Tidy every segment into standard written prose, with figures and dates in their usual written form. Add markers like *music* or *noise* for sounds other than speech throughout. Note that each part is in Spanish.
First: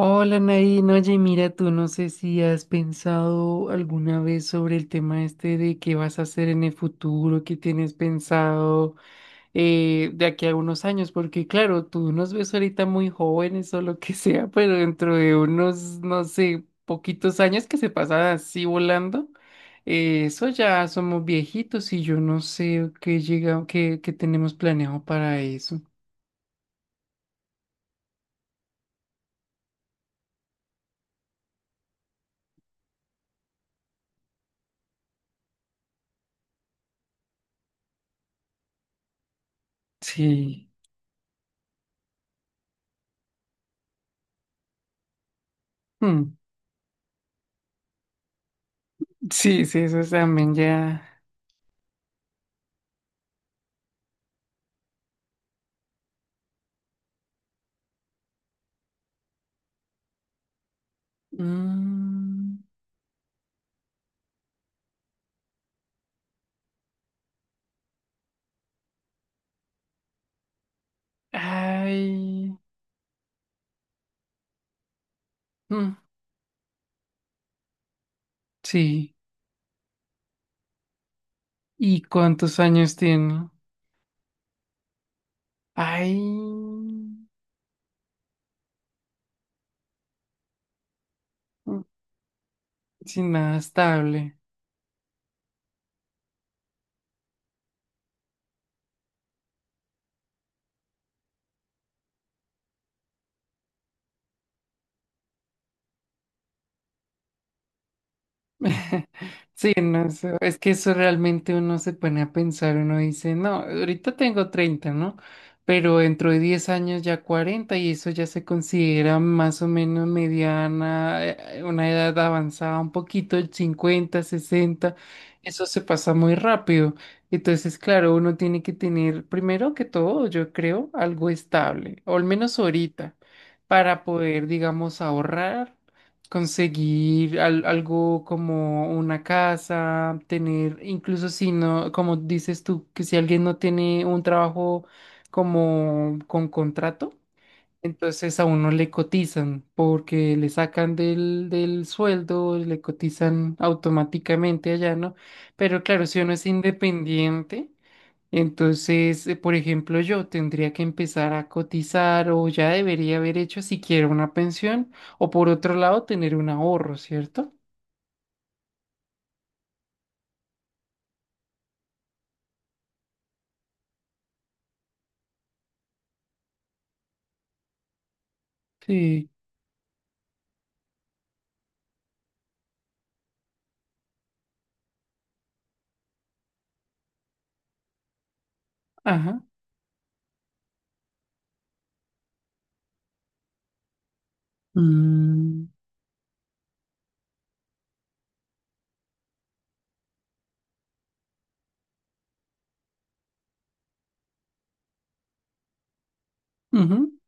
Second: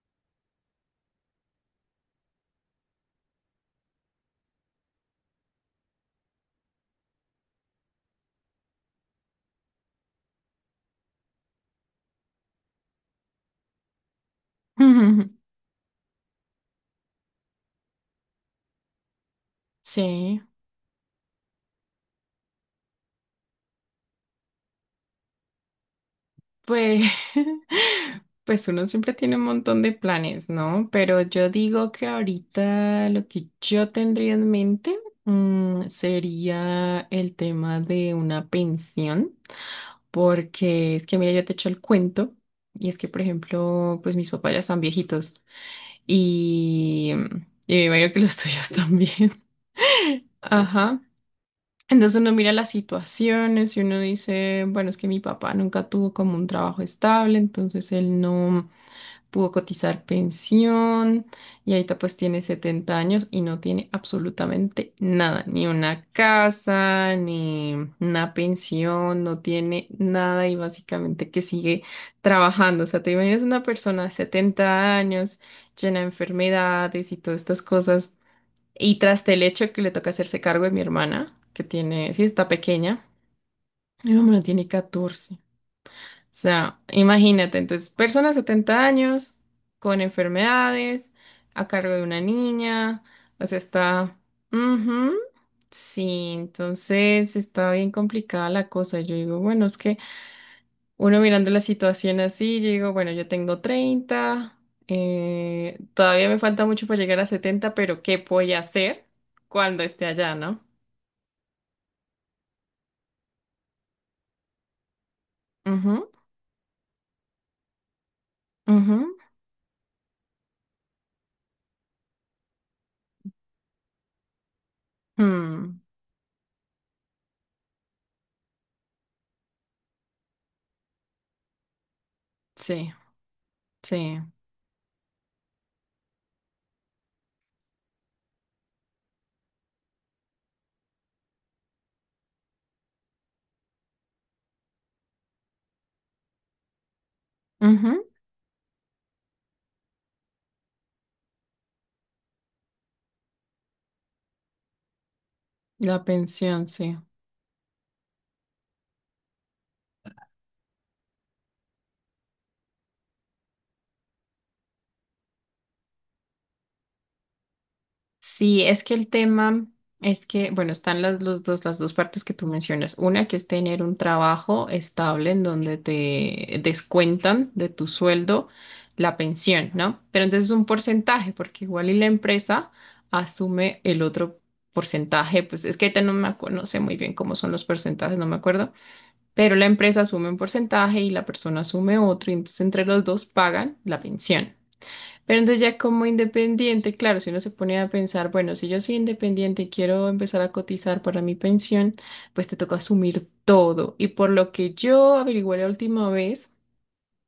Hola Nadine, oye, mira, tú no sé si has pensado alguna vez sobre el tema este de qué vas a hacer en el futuro, qué tienes pensado de aquí a unos años, porque claro, tú nos ves ahorita muy jóvenes o lo que *laughs* sea, pero dentro de *laughs* unos, no sé, poquitos años que se pasan así volando, Sí, eso ya somos viejitos y yo no sé qué llega, qué tenemos planeado para eso. pues, *laughs* pues uno siempre tiene un montón de planes, ¿no? Pero yo digo que ahorita lo que yo tendría en mente, sería el tema de una pensión, Sí. porque es que, mira, yo te echo el cuento, y es que, por ejemplo, pues mis papás ya están viejitos Mm. y me imagino que los tuyos también. Sí, sí, eso *laughs* también Ajá. ya. Entonces uno mira las situaciones y uno dice, bueno, es que mi papá nunca tuvo como un trabajo estable, entonces él no pudo cotizar pensión y ahorita pues tiene Mm, 70 años y no tiene absolutamente nada, ni una casa, ni una pensión, no tiene nada y básicamente que sigue ay, trabajando. O sea, te imaginas una persona de 70 años mm, llena de enfermedades y todas estas cosas y sí. tras el hecho que le toca hacerse cargo de mi hermana, que ¿Y tiene, sí, está cuántos años pequeña, tiene? mi hermana tiene 14. O Ay, sea, imagínate, entonces, persona de 70 años, con enfermedades, a mm, cargo de una niña, sin o nada sea, está... estable. Ujú. Sí, entonces está bien complicada la cosa. Yo digo, bueno, es que uno mirando la situación así, yo digo, bueno, yo tengo 30, todavía me falta mucho para llegar a 70, pero ¿qué voy a hacer *laughs* Sí, cuando no, esté allá, es no? que eso realmente uno se pone a pensar, uno dice, no, ahorita tengo 30, ¿no? Pero Ujú, dentro de 10 años ya 40 y eso ya se ujú, considera más o menos mediana, una edad avanzada, un poquito, el 50, 60, eso se mm, pasa muy rápido. Entonces, claro, uno tiene que tener, primero que todo, yo creo, algo estable, o al menos sí, ahorita, para sí. poder, digamos, ahorrar conseguir algo como una casa, tener, incluso si no, como dices tú, que si alguien no tiene un trabajo como con contrato, Ujú, entonces a uno le cotizan porque le sacan del sueldo, le cotizan automáticamente allá, ¿no? Pero la claro, si uno es pensión, sí. independiente. Entonces, por ejemplo, yo tendría que empezar a cotizar o ya debería haber hecho siquiera una pensión o por otro lado tener un ahorro, ¿cierto? Sí, es que el tema es que, bueno, están las dos partes que tú mencionas. Una que es tener un trabajo estable en donde te descuentan de tu sueldo la Sí. pensión, ¿no? Pero entonces es un porcentaje, porque igual y la empresa asume el otro porcentaje, pues es que ahorita no me acuerdo, no sé muy bien cómo son los porcentajes, no me acuerdo, Ajá. pero la empresa asume un porcentaje y la persona asume otro, y entonces entre los dos pagan la pensión. Pero entonces Mm. ya como independiente, claro, si uno se pone a pensar, bueno, si yo soy independiente y quiero empezar a cotizar para mi pensión, pues te toca asumir todo. Y por lo que yo averigüé la última vez, Ujú.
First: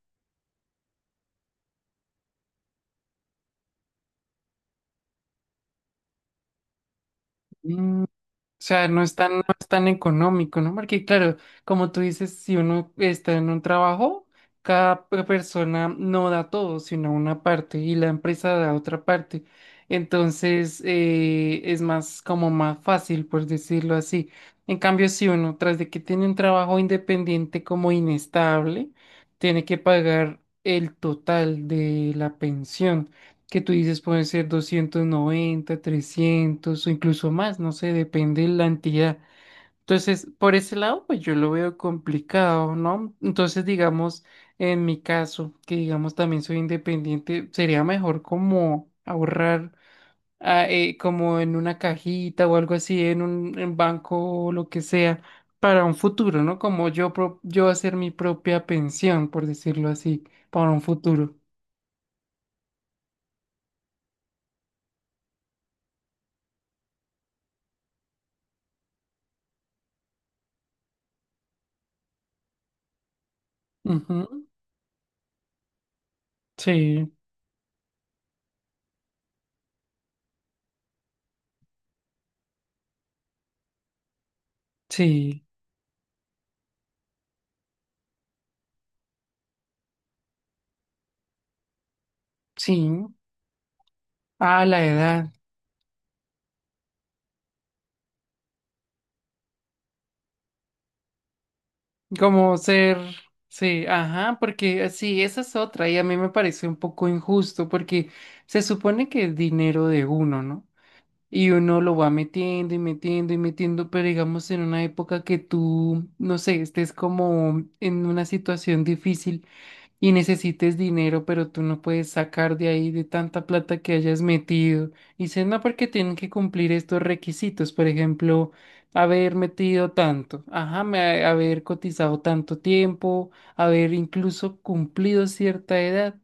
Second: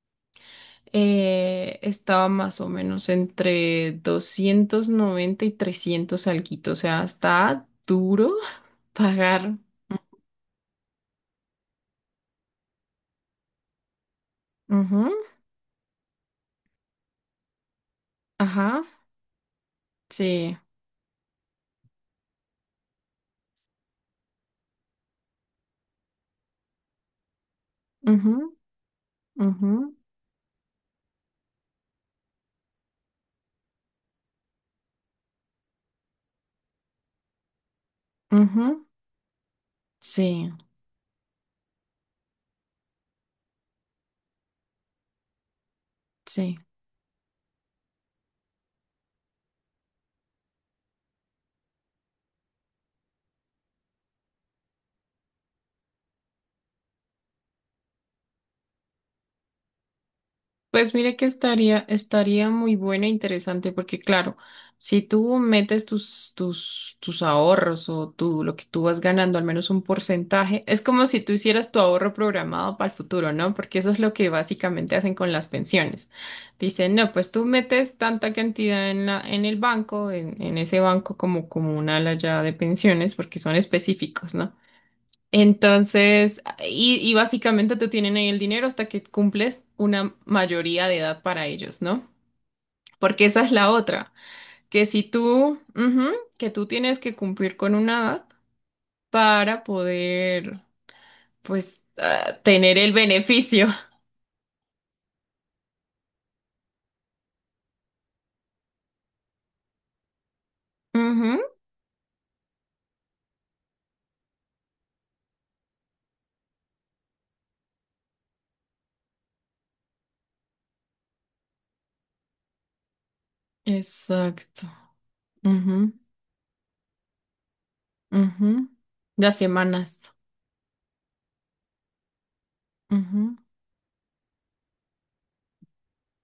estaba más o menos entre 290 y 300 alguito, o sea, está duro O sea, no pagar. es tan económico, ¿no? Porque claro, como tú dices, si uno está en un trabajo, cada Ujú, persona no da todo, sino una parte y la empresa da ajá, otra parte. sí. Entonces, es más como más fácil, por decirlo así. En cambio, si uno, tras de que tiene un trabajo independiente como Ujú, inestable, tiene que ujú. pagar el total de la pensión que tú dices pueden ser 290 300 o incluso más, no sé, depende de la Ujú, entidad. Entonces, sí, por ese lado, pues yo lo veo complicado, ¿no? Entonces, digamos, en mi caso, que digamos también sí. soy independiente, sería mejor como ahorrar como en una cajita o algo así, en un en banco o lo que sea, para un futuro, ¿no? Como yo, yo hacer mi propia pensión, por decirlo así, para un Pues mire que futuro. estaría muy buena e interesante porque claro, si tú metes tus ahorros o tú, lo que tú vas ganando, al menos un porcentaje, es como si tú hicieras tu ahorro programado para el futuro, ¿no? Porque eso es lo que Ujú. básicamente hacen con las pensiones. Dicen, Sí, no, pues tú metes tanta cantidad en en el banco, en ese banco como un ala ya de pensiones, porque son específicos, ¿no? sí. Entonces, y básicamente te tienen ahí el dinero hasta que cumples una mayoría de edad para ellos, ¿no? Sí, Porque esa es la otra, a la que si edad, tú, ujú, que tú tienes que cumplir con una edad para poder, pues, ah, como tener el ser, beneficio. sí, ajá, porque sí, esa es otra y a mí me parece un poco injusto porque se supone que es dinero de uno, ¿no? *laughs* Ujú. Y uno lo va metiendo y metiendo y metiendo, pero digamos en una época que tú, no sé, estés como en una situación difícil y necesites dinero, pero tú no puedes sacar de ahí de tanta plata que hayas Exacto. metido. Y dices, no, porque Ujú, tienen que cumplir estos requisitos, por ejemplo, ujú. haber Las metido semanas. tanto, ajá, haber cotizado tanto tiempo, Ujú, haber incluso cumplido cierta edad.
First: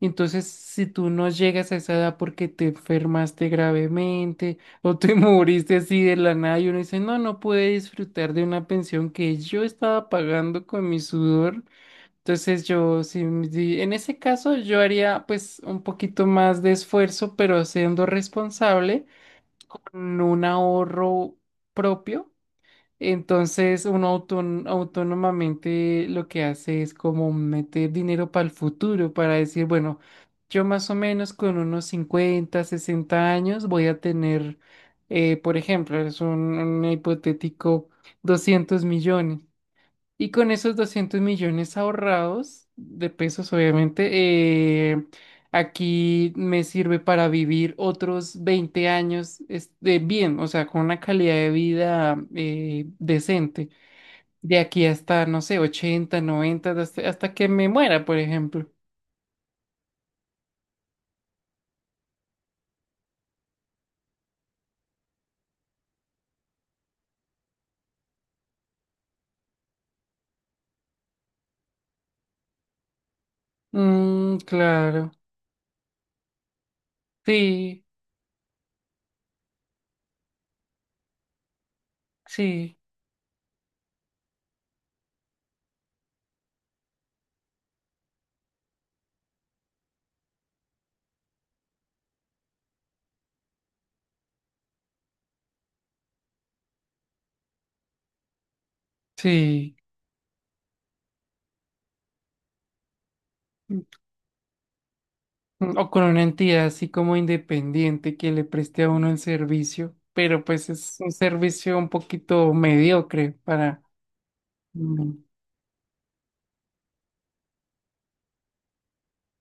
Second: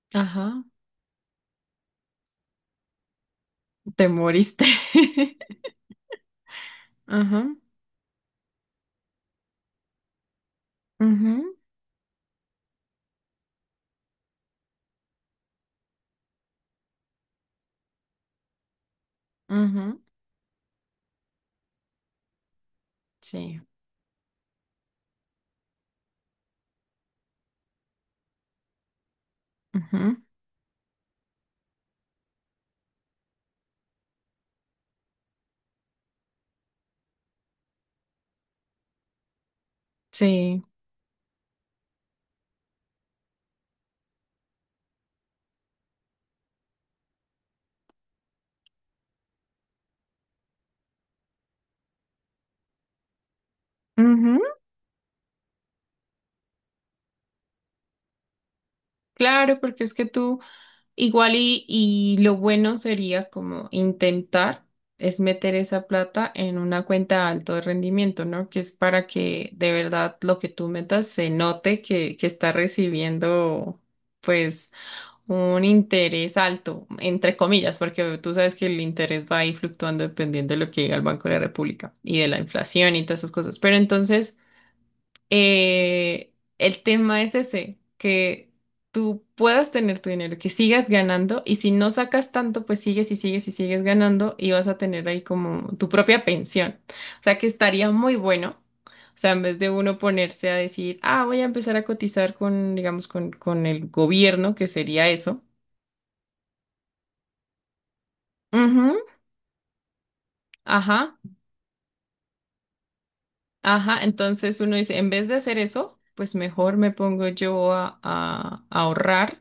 Entonces, ajá. si tú no llegas a esa edad porque te enfermaste Te gravemente moriste. o te *laughs* *laughs* moriste así de la nada y uno dice, no, no Ajá. puede disfrutar de una pensión que yo estaba pagando con mi Ujú, sudor. Entonces yo, sí, en ese caso yo haría pues un poquito más de esfuerzo, pero siendo responsable ujú, con un ahorro propio. sí. Entonces uno autónomamente lo que hace es como meter dinero para el futuro, para decir, bueno, Ujú, yo más o menos con unos 50 60 años voy a tener, por ejemplo, un hipotético 200 millones. Y con sí. esos 200 millones ahorrados de pesos, obviamente, aquí me sirve para vivir otros 20 años este, bien, o sea, con una calidad de vida decente. Ujú, De aquí hasta, no sé, 80 90 hasta que me muera, por ejemplo. claro, porque es que tú igual y lo bueno sería como intentar es meter esa plata en una cuenta de alto de rendimiento, ¿no? Que es para que de verdad lo que tú metas se note que está recibiendo Mm, pues claro. un interés alto, entre comillas, Sí, porque tú sabes que el interés va ahí fluctuando dependiendo de lo que diga el Banco de la República y de la sí, inflación y todas esas cosas. Pero entonces... Eh, el tema es ese, que tú puedas tener tu dinero, que sigas ganando y si no sacas tanto, pues sigues y sigues y sigues ganando y vas a tener ahí como tu propia pensión. O sea que estaría muy bueno. O sea, en vez de sí. uno ponerse a decir, ah, voy a empezar a cotizar con, digamos, con el gobierno, que sería eso. O con una entidad así como independiente que le preste a Ujú, uno el servicio, pero pues es un ajá, servicio un poquito mediocre para... ajá. Entonces uno dice, en Mm. vez de hacer eso, pues mejor me pongo yo a ahorrar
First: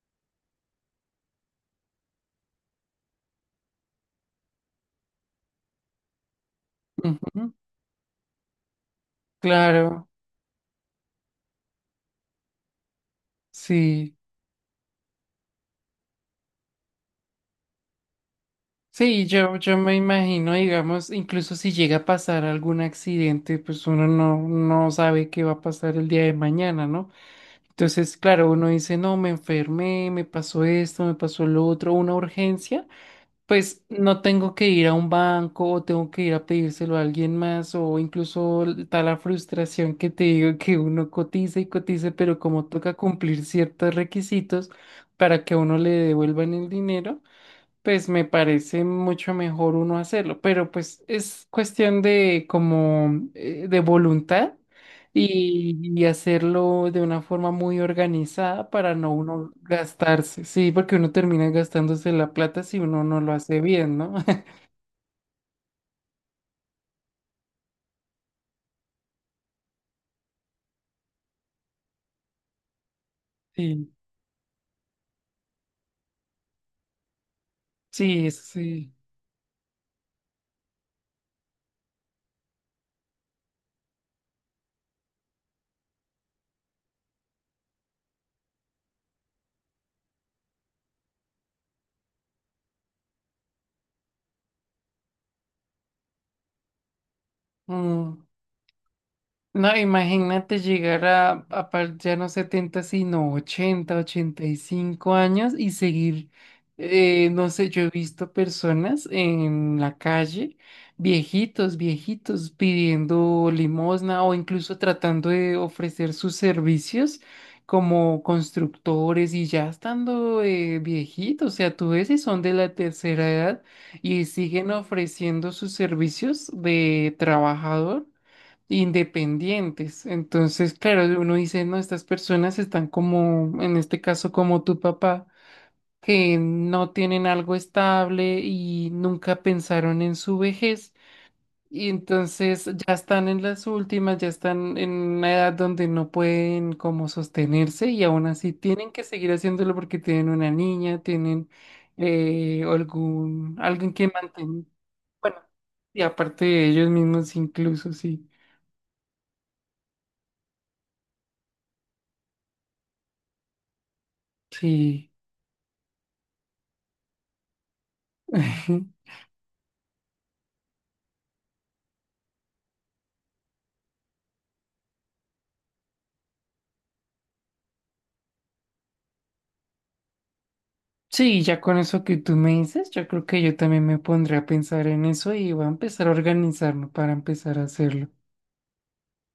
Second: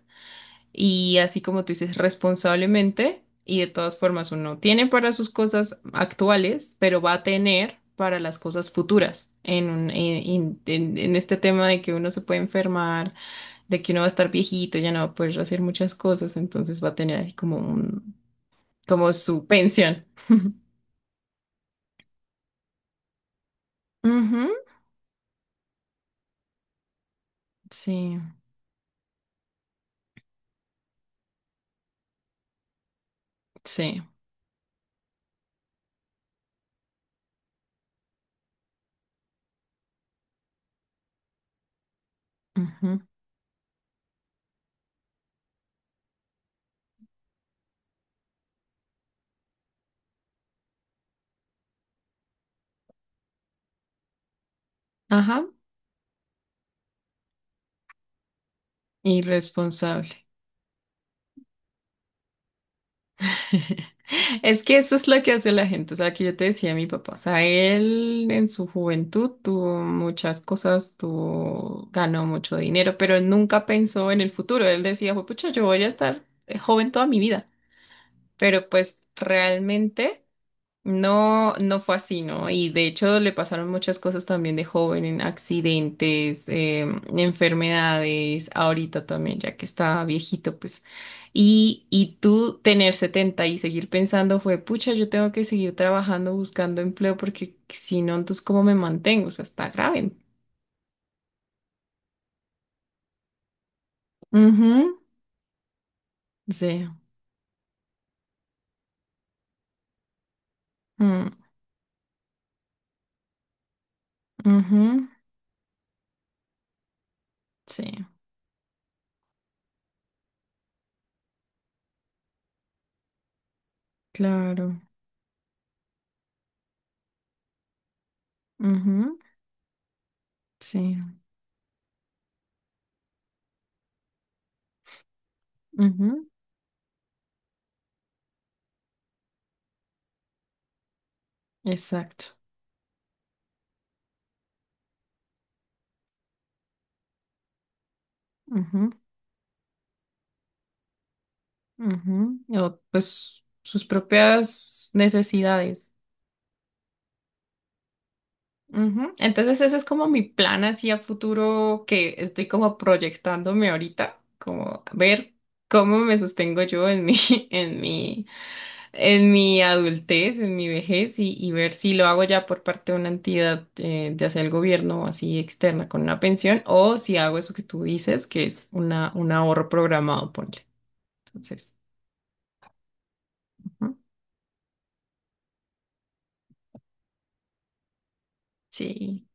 y así como tú dices, responsablemente y de todas formas uno tiene para sus cosas actuales, pero va a Ujú. tener para las cosas futuras. En, un- Claro, en este tema de que uno se puede enfermar, de que uno va a sí. estar viejito, ya no va a poder hacer muchas cosas, entonces va a tener ahí como Sí, su yo me pensión. imagino, digamos, incluso si llega a pasar algún accidente, pues uno Ujú, no sabe qué va a pasar el día de mañana, ¿no? Entonces, sí, claro, uno dice, no, me enfermé, me pasó esto, me pasó lo otro, una urgencia. Pues sí. no tengo que ir a un banco o tengo que ir a pedírselo a alguien más o incluso está la frustración que te digo que uno cotiza y cotiza, pero como toca Ujú, cumplir ciertos requisitos para que a uno le devuelvan el dinero pues me parece mucho mejor uno hacerlo, pero pues es cuestión de como de voluntad ajá. Y hacerlo de una forma muy organizada para no uno Irresponsable. gastarse, sí, porque uno termina gastándose la plata si uno no lo hace *laughs* bien, ¿no? *laughs* Es que eso es lo que hace la gente, o sea, que yo te decía mi papá, o sea, él en su juventud tuvo muchas cosas, ganó mucho dinero, pero él nunca Sí, pensó en el futuro, él decía, pucha, yo voy a estar joven toda mi vida, sí, eso pero sí. pues realmente... No, no fue así, ¿no? Y de hecho le pasaron muchas cosas también de joven, en accidentes, enfermedades, ahorita también, ya que está viejito, pues. Y tú tener 70 y seguir pensando fue, pucha, yo tengo que seguir trabajando, buscando empleo, porque si no, Mm. entonces, ¿cómo me mantengo? O sea, está No, grave. imagínate llegar a ya no 70 sino 80 ochenta y Ujú, cinco años y seguir, sí. No sé, yo he visto personas en la calle, Mm, viejitos, viejitos, pidiendo limosna o incluso ujú, tratando de ofrecer sus servicios sí, como constructores y ya estando viejitos, o sea, tú ves y son de la tercera edad y siguen claro. ofreciendo sus servicios de trabajador Ujú, independientes. Entonces, sí. claro, uno dice, no, estas personas están como, en este caso, como tu papá, Ujú, que no tienen algo estable y nunca pensaron en su vejez. Y exacto. entonces ya están en las últimas, ya están en una edad donde no pueden como sostenerse y aún así tienen que seguir haciéndolo porque tienen una niña, tienen Ujú, o pues sus alguien que mantener. propias Bueno, necesidades. y aparte de ellos mismos incluso, sí, Ujú. Entonces ese es como mi plan así a futuro que estoy como proyectándome ahorita, como sí. ver cómo me sostengo yo en mi, *laughs* en mi, *laughs* Ujú. en mi adultez, en mi vejez y ver si lo hago ya por parte de una entidad, ya sea el gobierno o así externa con una pensión o si hago eso que tú dices, que es un ahorro programado, ponle. Sí, ya Entonces, con eso que tú me dices, yo creo que yo también ujú, me pondré a pensar en eso y voy a empezar a organizarme para empezar a hacerlo. sí.